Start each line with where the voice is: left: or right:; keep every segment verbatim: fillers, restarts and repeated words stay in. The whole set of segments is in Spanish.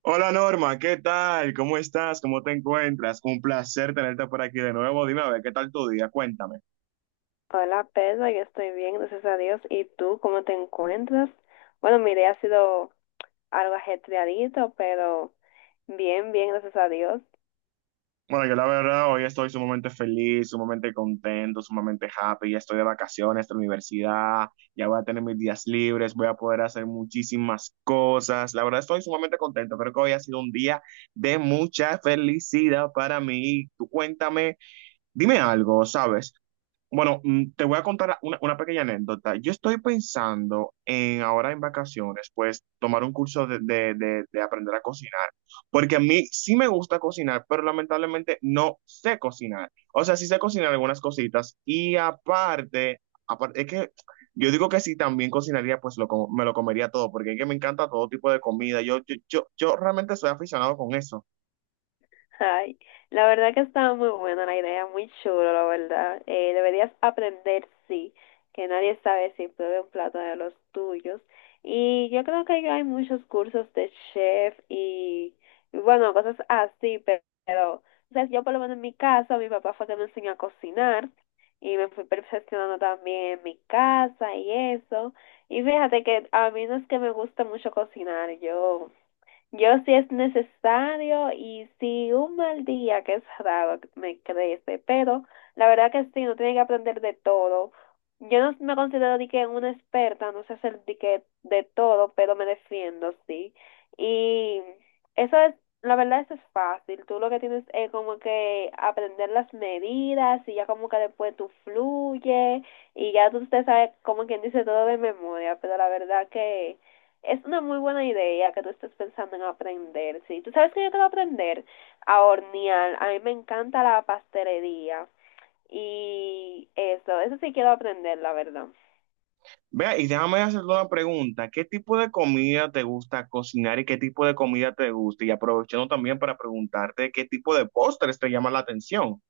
right: Hola Norma, ¿qué tal? ¿Cómo estás? ¿Cómo te encuentras? Un placer tenerte por aquí de nuevo. Dime a ver, ¿qué tal tu día? Cuéntame.
left: Hola Pedro, yo estoy bien, gracias a Dios. ¿Y tú cómo te encuentras? Bueno, mi día ha sido algo ajetreadito, pero bien, bien, gracias a Dios.
right: Bueno, yo la verdad hoy estoy sumamente feliz, sumamente contento, sumamente happy. Ya estoy de vacaciones de la universidad, ya voy a tener mis días libres, voy a poder hacer muchísimas cosas. La verdad estoy sumamente contento. Creo que hoy ha sido un día de mucha felicidad para mí. Tú cuéntame, dime algo, ¿sabes? Bueno, mm, te voy a contar una, una pequeña anécdota. Yo estoy pensando en ahora en vacaciones, pues tomar un curso de, de- de- de aprender a cocinar, porque a mí sí me gusta cocinar, pero lamentablemente no sé cocinar. O sea, sí sé cocinar algunas cositas y aparte, aparte es que yo digo que si también cocinaría, pues lo, com- me lo comería todo, porque es que me encanta todo tipo de comida. Yo, yo, yo, yo realmente soy aficionado con eso.
left: Ay, la verdad que estaba muy buena la idea, muy chulo, la verdad. Eh, deberías aprender, sí, que nadie sabe si pruebe un plato de los tuyos. Y yo creo que ya hay muchos cursos de chef y, y bueno, cosas así, pe- pero, o sea, yo por lo menos en mi casa, mi papá fue que me enseñó a cocinar y me fui perfeccionando también en mi casa y eso. Y fíjate que a mí no es que me gusta mucho cocinar, yo... Yo sí es necesario y si un mal día, que es raro, me crece, pero la verdad que sí, uno tiene que aprender de todo. Yo no me considero de que una experta, no sé hacer de que de todo, pero me defiendo, sí. Y eso es, la verdad, eso es fácil. Tú lo que tienes es como que aprender las medidas y ya como que después tú fluye y ya tú te sabes como quien dice todo de memoria, pero la verdad que es una muy buena idea que tú estés pensando en aprender, sí. Tú sabes que yo quiero aprender a hornear. A mí me encanta la pastelería y eso, eso sí quiero aprender, la verdad.
right: Vea, y déjame hacerte una pregunta. ¿Qué tipo de comida te gusta cocinar y qué tipo de comida te gusta? Y aprovechando también para preguntarte qué tipo de postres te llama la atención.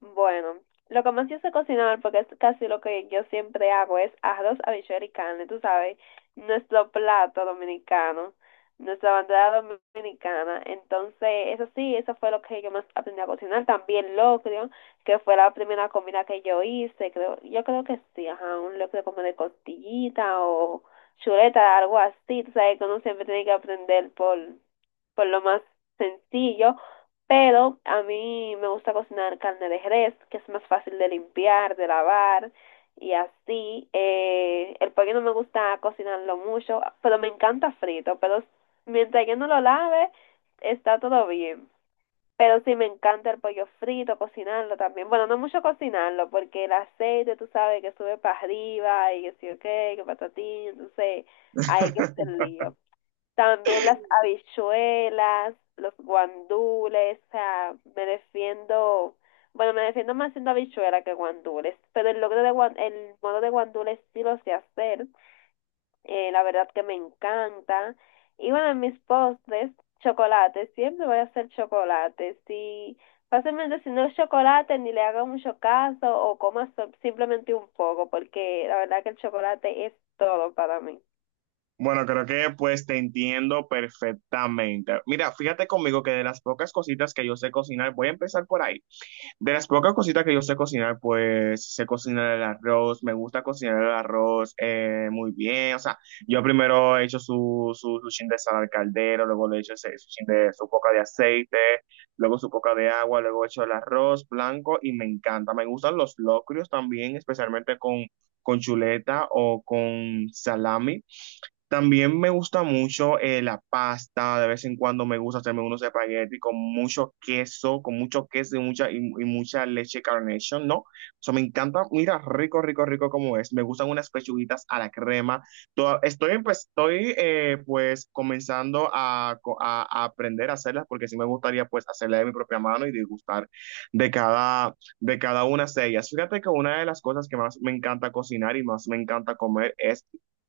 left: Bueno, lo que más yo sé cocinar, porque es casi lo que yo siempre hago, es arroz, habichuela y carne, tú sabes, nuestro plato dominicano, nuestra bandera dominicana. Entonces, eso sí, eso fue lo que yo más aprendí a cocinar. También locrio, que fue la primera comida que yo hice, creo, yo creo que sí, ajá, un locrio como de costillita o chuleta, algo así, tú sabes, que uno siempre tiene que aprender por por lo más sencillo, pero a mí me gusta cocinar carne de res, que es más fácil de limpiar, de lavar y así. Eh, el pollo no me gusta cocinarlo mucho, pero me encanta frito, pero mientras que no lo lave, está todo bien. Pero sí me encanta el pollo frito, cocinarlo también. Bueno, no mucho cocinarlo, porque el aceite, tú sabes, que sube para arriba y que sí, ok, que patatín, entonces hay que hacer lío. También las habichuelas, los guandules, o sea, me defiendo, bueno, me defiendo más haciendo habichuela que guandules, pero el logro de guan- el modo de guandules sí lo sé hacer, eh, la verdad que me encanta. Y bueno, en mis postres, chocolate, siempre voy a hacer chocolate, si fácilmente si no es chocolate ni le haga mucho caso o coma so- simplemente un poco, porque la verdad que el chocolate es todo para mí.
right: Bueno, creo que pues te entiendo perfectamente. Mira, fíjate conmigo que de las pocas cositas que yo sé cocinar, voy a empezar por ahí. De las pocas cositas que yo sé cocinar, pues sé cocinar el arroz, me gusta cocinar el arroz eh, muy bien. O sea, yo primero he hecho su, su, su chin de sal al caldero, luego le he hecho ese- su chin de, su poca de aceite, luego su poca de agua, luego he hecho el arroz blanco y me encanta. Me gustan los locrios también, especialmente con, con chuleta o con salami. También me gusta mucho eh, la pasta, de vez en cuando me gusta hacerme unos espaguetis con mucho queso, con mucho queso y mucha, y, y mucha leche Carnation, ¿no? O sea, me encanta, mira, rico, rico, rico como es. Me gustan unas pechuguitas a la crema. Toda- estoy, pues, estoy, eh, pues, comenzando a, co- a- a aprender a hacerlas porque sí me gustaría, pues, hacerlas de mi propia mano y disgustar de cada, de cada una de ellas. Fíjate que una de las cosas que más me encanta cocinar y más me encanta comer es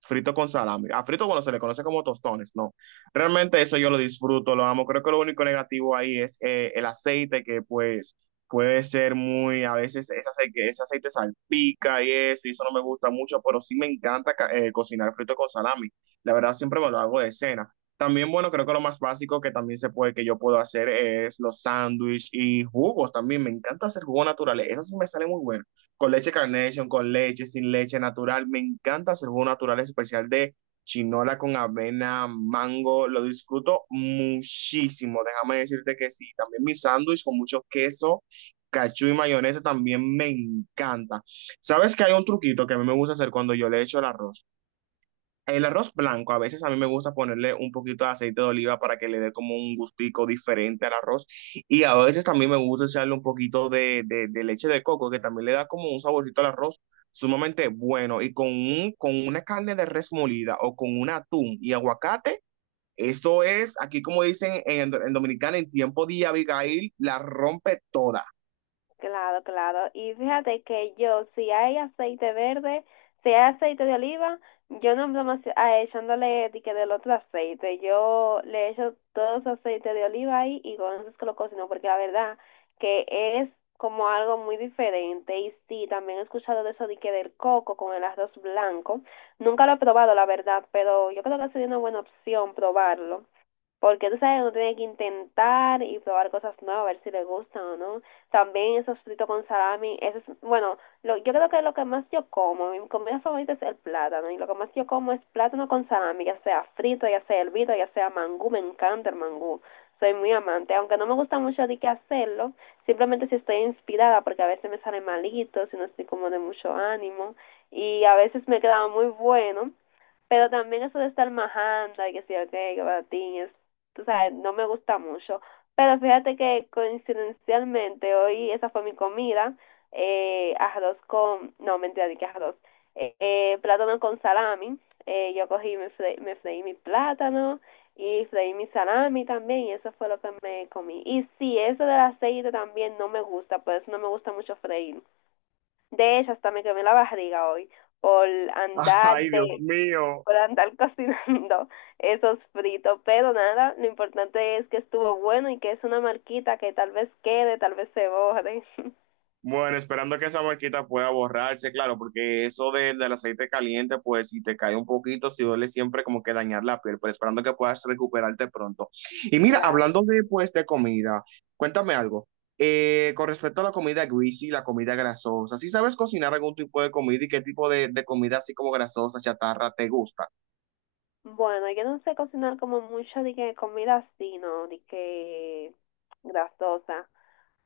right: frito con salami. A frito cuando se le conoce como tostones, no. Realmente eso yo lo disfruto, lo amo. Creo que lo único negativo ahí es eh, el aceite que pues puede ser muy, a veces ese aceite, ese aceite salpica y eso, y eso no me gusta mucho, pero sí me encanta ca- eh, cocinar frito con salami. La verdad siempre me lo hago de cena. También, bueno, creo que lo más básico que también se puede, que yo puedo hacer es los sándwiches y jugos también. Me encanta hacer jugo naturales. Eso sí me sale muy bueno con leche Carnation, con leche, sin leche natural. Me encanta hacer jugo natural especial de chinola con avena, mango. Lo disfruto muchísimo. Déjame decirte que sí. También mi sándwich con mucho queso, cachú y mayonesa también me encanta. ¿Sabes que hay un truquito que a mí me gusta hacer cuando yo le echo el arroz? El arroz blanco, a veces a mí me gusta ponerle un poquito de aceite de oliva para que le dé como un gustico diferente al arroz. Y a veces también me gusta echarle un poquito de, de- de leche de coco, que también le da como un saborcito al arroz sumamente bueno. Y con un, con una carne de res molida o con un atún y aguacate, eso es, aquí como dicen en, en Dominicana, en tiempo de Abigail, la rompe toda.
left: Claro, claro. Y fíjate que yo, si hay aceite verde, si hay aceite de oliva, yo no me echándole de que del otro aceite. Yo le echo todo ese aceite de oliva ahí y con eso es que lo cocino, porque la verdad que es como algo muy diferente. Y sí, también he escuchado de eso de que del coco con el arroz blanco. Nunca lo he probado, la verdad, pero yo creo que sería una buena opción probarlo. Porque tú sabes que uno tiene que intentar y probar cosas nuevas, a ver si le gustan o no. También esos fritos con salami, eso es, bueno, lo, yo creo que lo que más yo como, mi comida favorita es el plátano, y lo que más yo como es plátano con salami, ya sea frito, ya sea hervido, ya sea mangú, me encanta el mangú, soy muy amante, aunque no me gusta mucho de que hacerlo, simplemente si estoy inspirada, porque a veces me sale malito, si no estoy como de mucho ánimo, y a veces me queda muy bueno, pero también eso de estar majando y que sí, ok, que patín, es, tú sabes, no me gusta mucho. Pero fíjate que coincidencialmente hoy esa fue mi comida, eh, arroz con, no, mentira, ni que arroz, eh, eh, plátano con salami. Eh, yo cogí, me, fre- me freí mi plátano y freí mi salami también y eso fue lo que me comí. Y sí, eso del aceite también no me gusta, por eso no me gusta mucho freír. De hecho, hasta me quemé la barriga hoy por andar
right: Ay, Dios
left: de
right: mío.
left: por andar cocinando esos fritos. Pero nada, lo importante es que estuvo bueno y que es una marquita que tal vez quede, tal vez se borre.
right: Bueno, esperando que esa marquita pueda borrarse, claro, porque eso de- del aceite caliente, pues si te cae un poquito, si duele siempre como que dañar la piel, pero esperando que puedas recuperarte pronto. Y mira,
left: Claro.
right: hablando de, pues, de comida, cuéntame algo. Eh, con respecto a la comida greasy, la comida grasosa, si sabes cocinar algún tipo de comida y qué tipo de, de comida así como grasosa, chatarra, ¿te gusta?
left: Bueno, yo no sé cocinar como mucho de que comida así, ¿no? De que grasosa.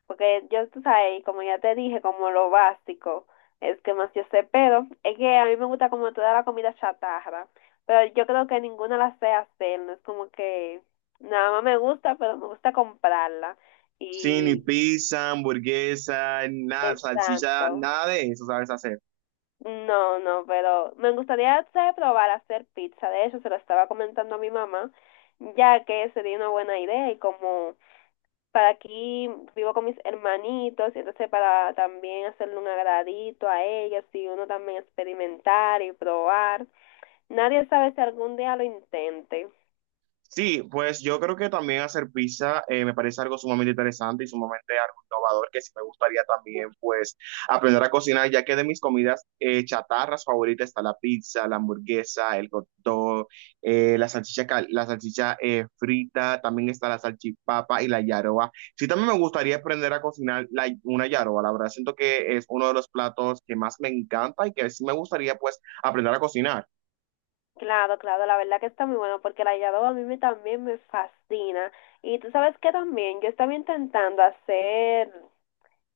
left: Porque yo, tú sabes, como ya te dije, como lo básico es que más yo sé, pero es que a mí me gusta como toda la comida chatarra, pero yo creo que ninguna la sé hacer, no es como que nada más me gusta, pero me gusta comprarla
right: Sí, ni
left: y
right: pizza, hamburguesa, nada, salchicha,
left: exacto.
right: nada de eso sabes hacer.
left: No, no, pero me gustaría, ¿sabes?, probar a hacer pizza. De hecho, se lo estaba comentando a mi mamá, ya que sería una buena idea y como para aquí vivo con mis hermanitos, y entonces para también hacerle un agradito a ellos y uno también experimentar y probar. Nadie sabe si algún día lo intente.
right: Sí, pues yo creo que también hacer pizza eh, me parece algo sumamente interesante y sumamente algo innovador que sí me gustaría también pues aprender a cocinar, ya que de mis comidas eh, chatarras favoritas está la pizza, la hamburguesa, el hot dog, eh, la salchicha, cal- la salchicha eh, frita, también está la salchipapa y la yaroa. Sí, también me gustaría aprender a cocinar la- una yaroa, la verdad siento que es uno de los platos que más me encanta y que sí me gustaría pues aprender a cocinar.
left: Claro, claro, la verdad que está muy bueno porque el hallado a mí me- también me fascina. Y tú sabes que también yo estaba intentando hacer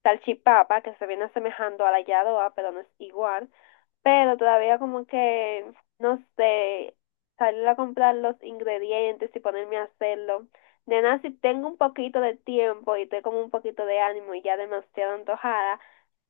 left: salchipapa que se viene asemejando a la hallado, pero no es igual. Pero todavía como que, no sé, salir a comprar los ingredientes y ponerme a hacerlo. Nena, si tengo un poquito de tiempo y tengo como un poquito de ánimo y ya demasiado antojada,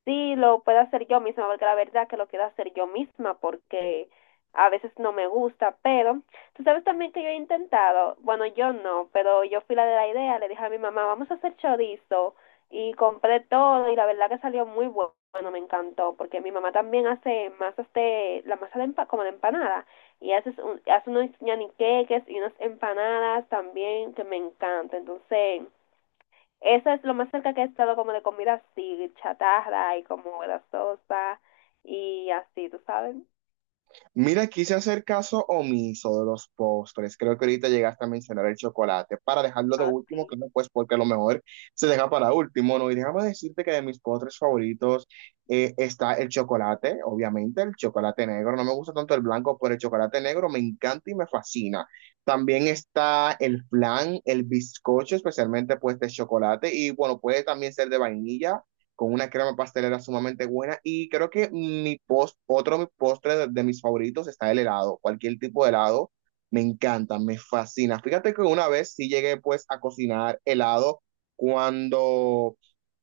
left: sí, lo puedo hacer yo misma, porque la verdad que lo quiero hacer yo misma, porque a veces no me gusta, pero tú sabes también que yo he intentado, bueno, yo no, pero yo fui la de la idea, le dije a mi mamá, vamos a hacer chorizo, y compré todo, y la verdad que salió muy bu- bueno, me encantó, porque mi mamá también hace masas de, la masa de empa- como de empanada, y hace, un- hace unos ñaniqueques y unas empanadas también que me encanta, entonces... Eso es lo más cerca que he estado como de comida así, chatarra y como grasosa y así, ¿tú sabes?
right: Mira, quise hacer caso omiso de los postres. Creo que ahorita llegaste a mencionar el chocolate para dejarlo de
left: Ah,
right: último,
left: sí.
right: claro, pues porque a lo mejor se deja para último, ¿no? Y déjame decirte que de mis postres favoritos eh, está el chocolate, obviamente, el chocolate negro. No me gusta tanto el blanco, pero el chocolate negro me encanta y me fascina. También está el flan, el bizcocho, especialmente pues de chocolate. Y bueno, puede también ser de vainilla con una crema pastelera sumamente buena y creo que mi post, otro mi postre de, de mis favoritos está el helado, cualquier tipo de helado, me encanta, me fascina. Fíjate que una vez sí llegué pues a cocinar helado cuando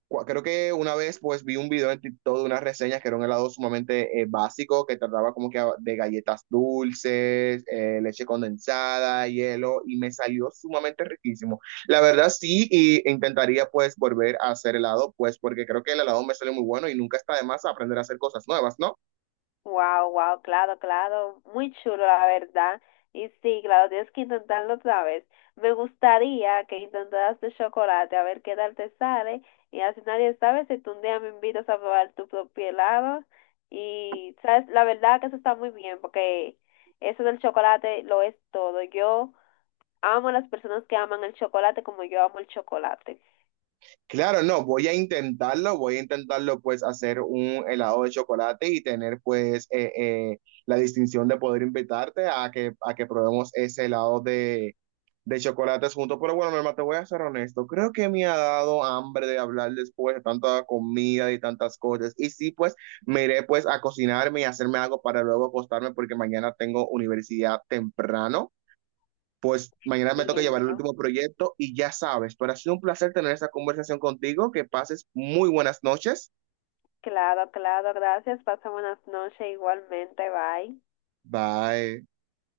right: cua- creo que una vez pues vi un video en TikTok de unas reseñas que era un helado sumamente eh, básico que trataba como que a- de galletas dulces, eh, leche condensada, hielo y me salió sumamente riquísimo. La verdad sí y intentaría pues volver a hacer helado pues porque creo que el helado me sale muy bueno y nunca está de más aprender a hacer cosas nuevas, ¿no?
left: Wow, wow, claro, claro. Muy chulo, la verdad. Y sí, claro, tienes que intentarlo otra vez. Me gustaría que intentaras de chocolate, a ver qué tal te sale. Y así nadie sabe si tú un día me invitas a probar tu propio helado. Y, ¿sabes? La verdad que eso está muy bien, porque eso del chocolate lo es todo. Yo amo a las personas que aman el chocolate como yo amo el chocolate.
right: Claro, no, voy a intentarlo, voy a intentarlo pues hacer un helado de chocolate y tener pues eh, eh, la distinción de poder invitarte a que, a que probemos ese helado de, de chocolates juntos. Pero bueno, mi hermano, te voy a ser honesto, creo que me ha dado hambre de hablar después de tanta comida y tantas cosas. Y sí, pues me iré pues a cocinarme y hacerme algo para luego acostarme porque mañana tengo universidad temprano, pues mañana me toca llevar el
left: Entiendo.
right: último proyecto y ya sabes, pero ha sido un placer tener esta conversación contigo. Que pases muy buenas noches.
left: Claro, claro, gracias. Pasa buenas noches igualmente. Bye.
right: Bye.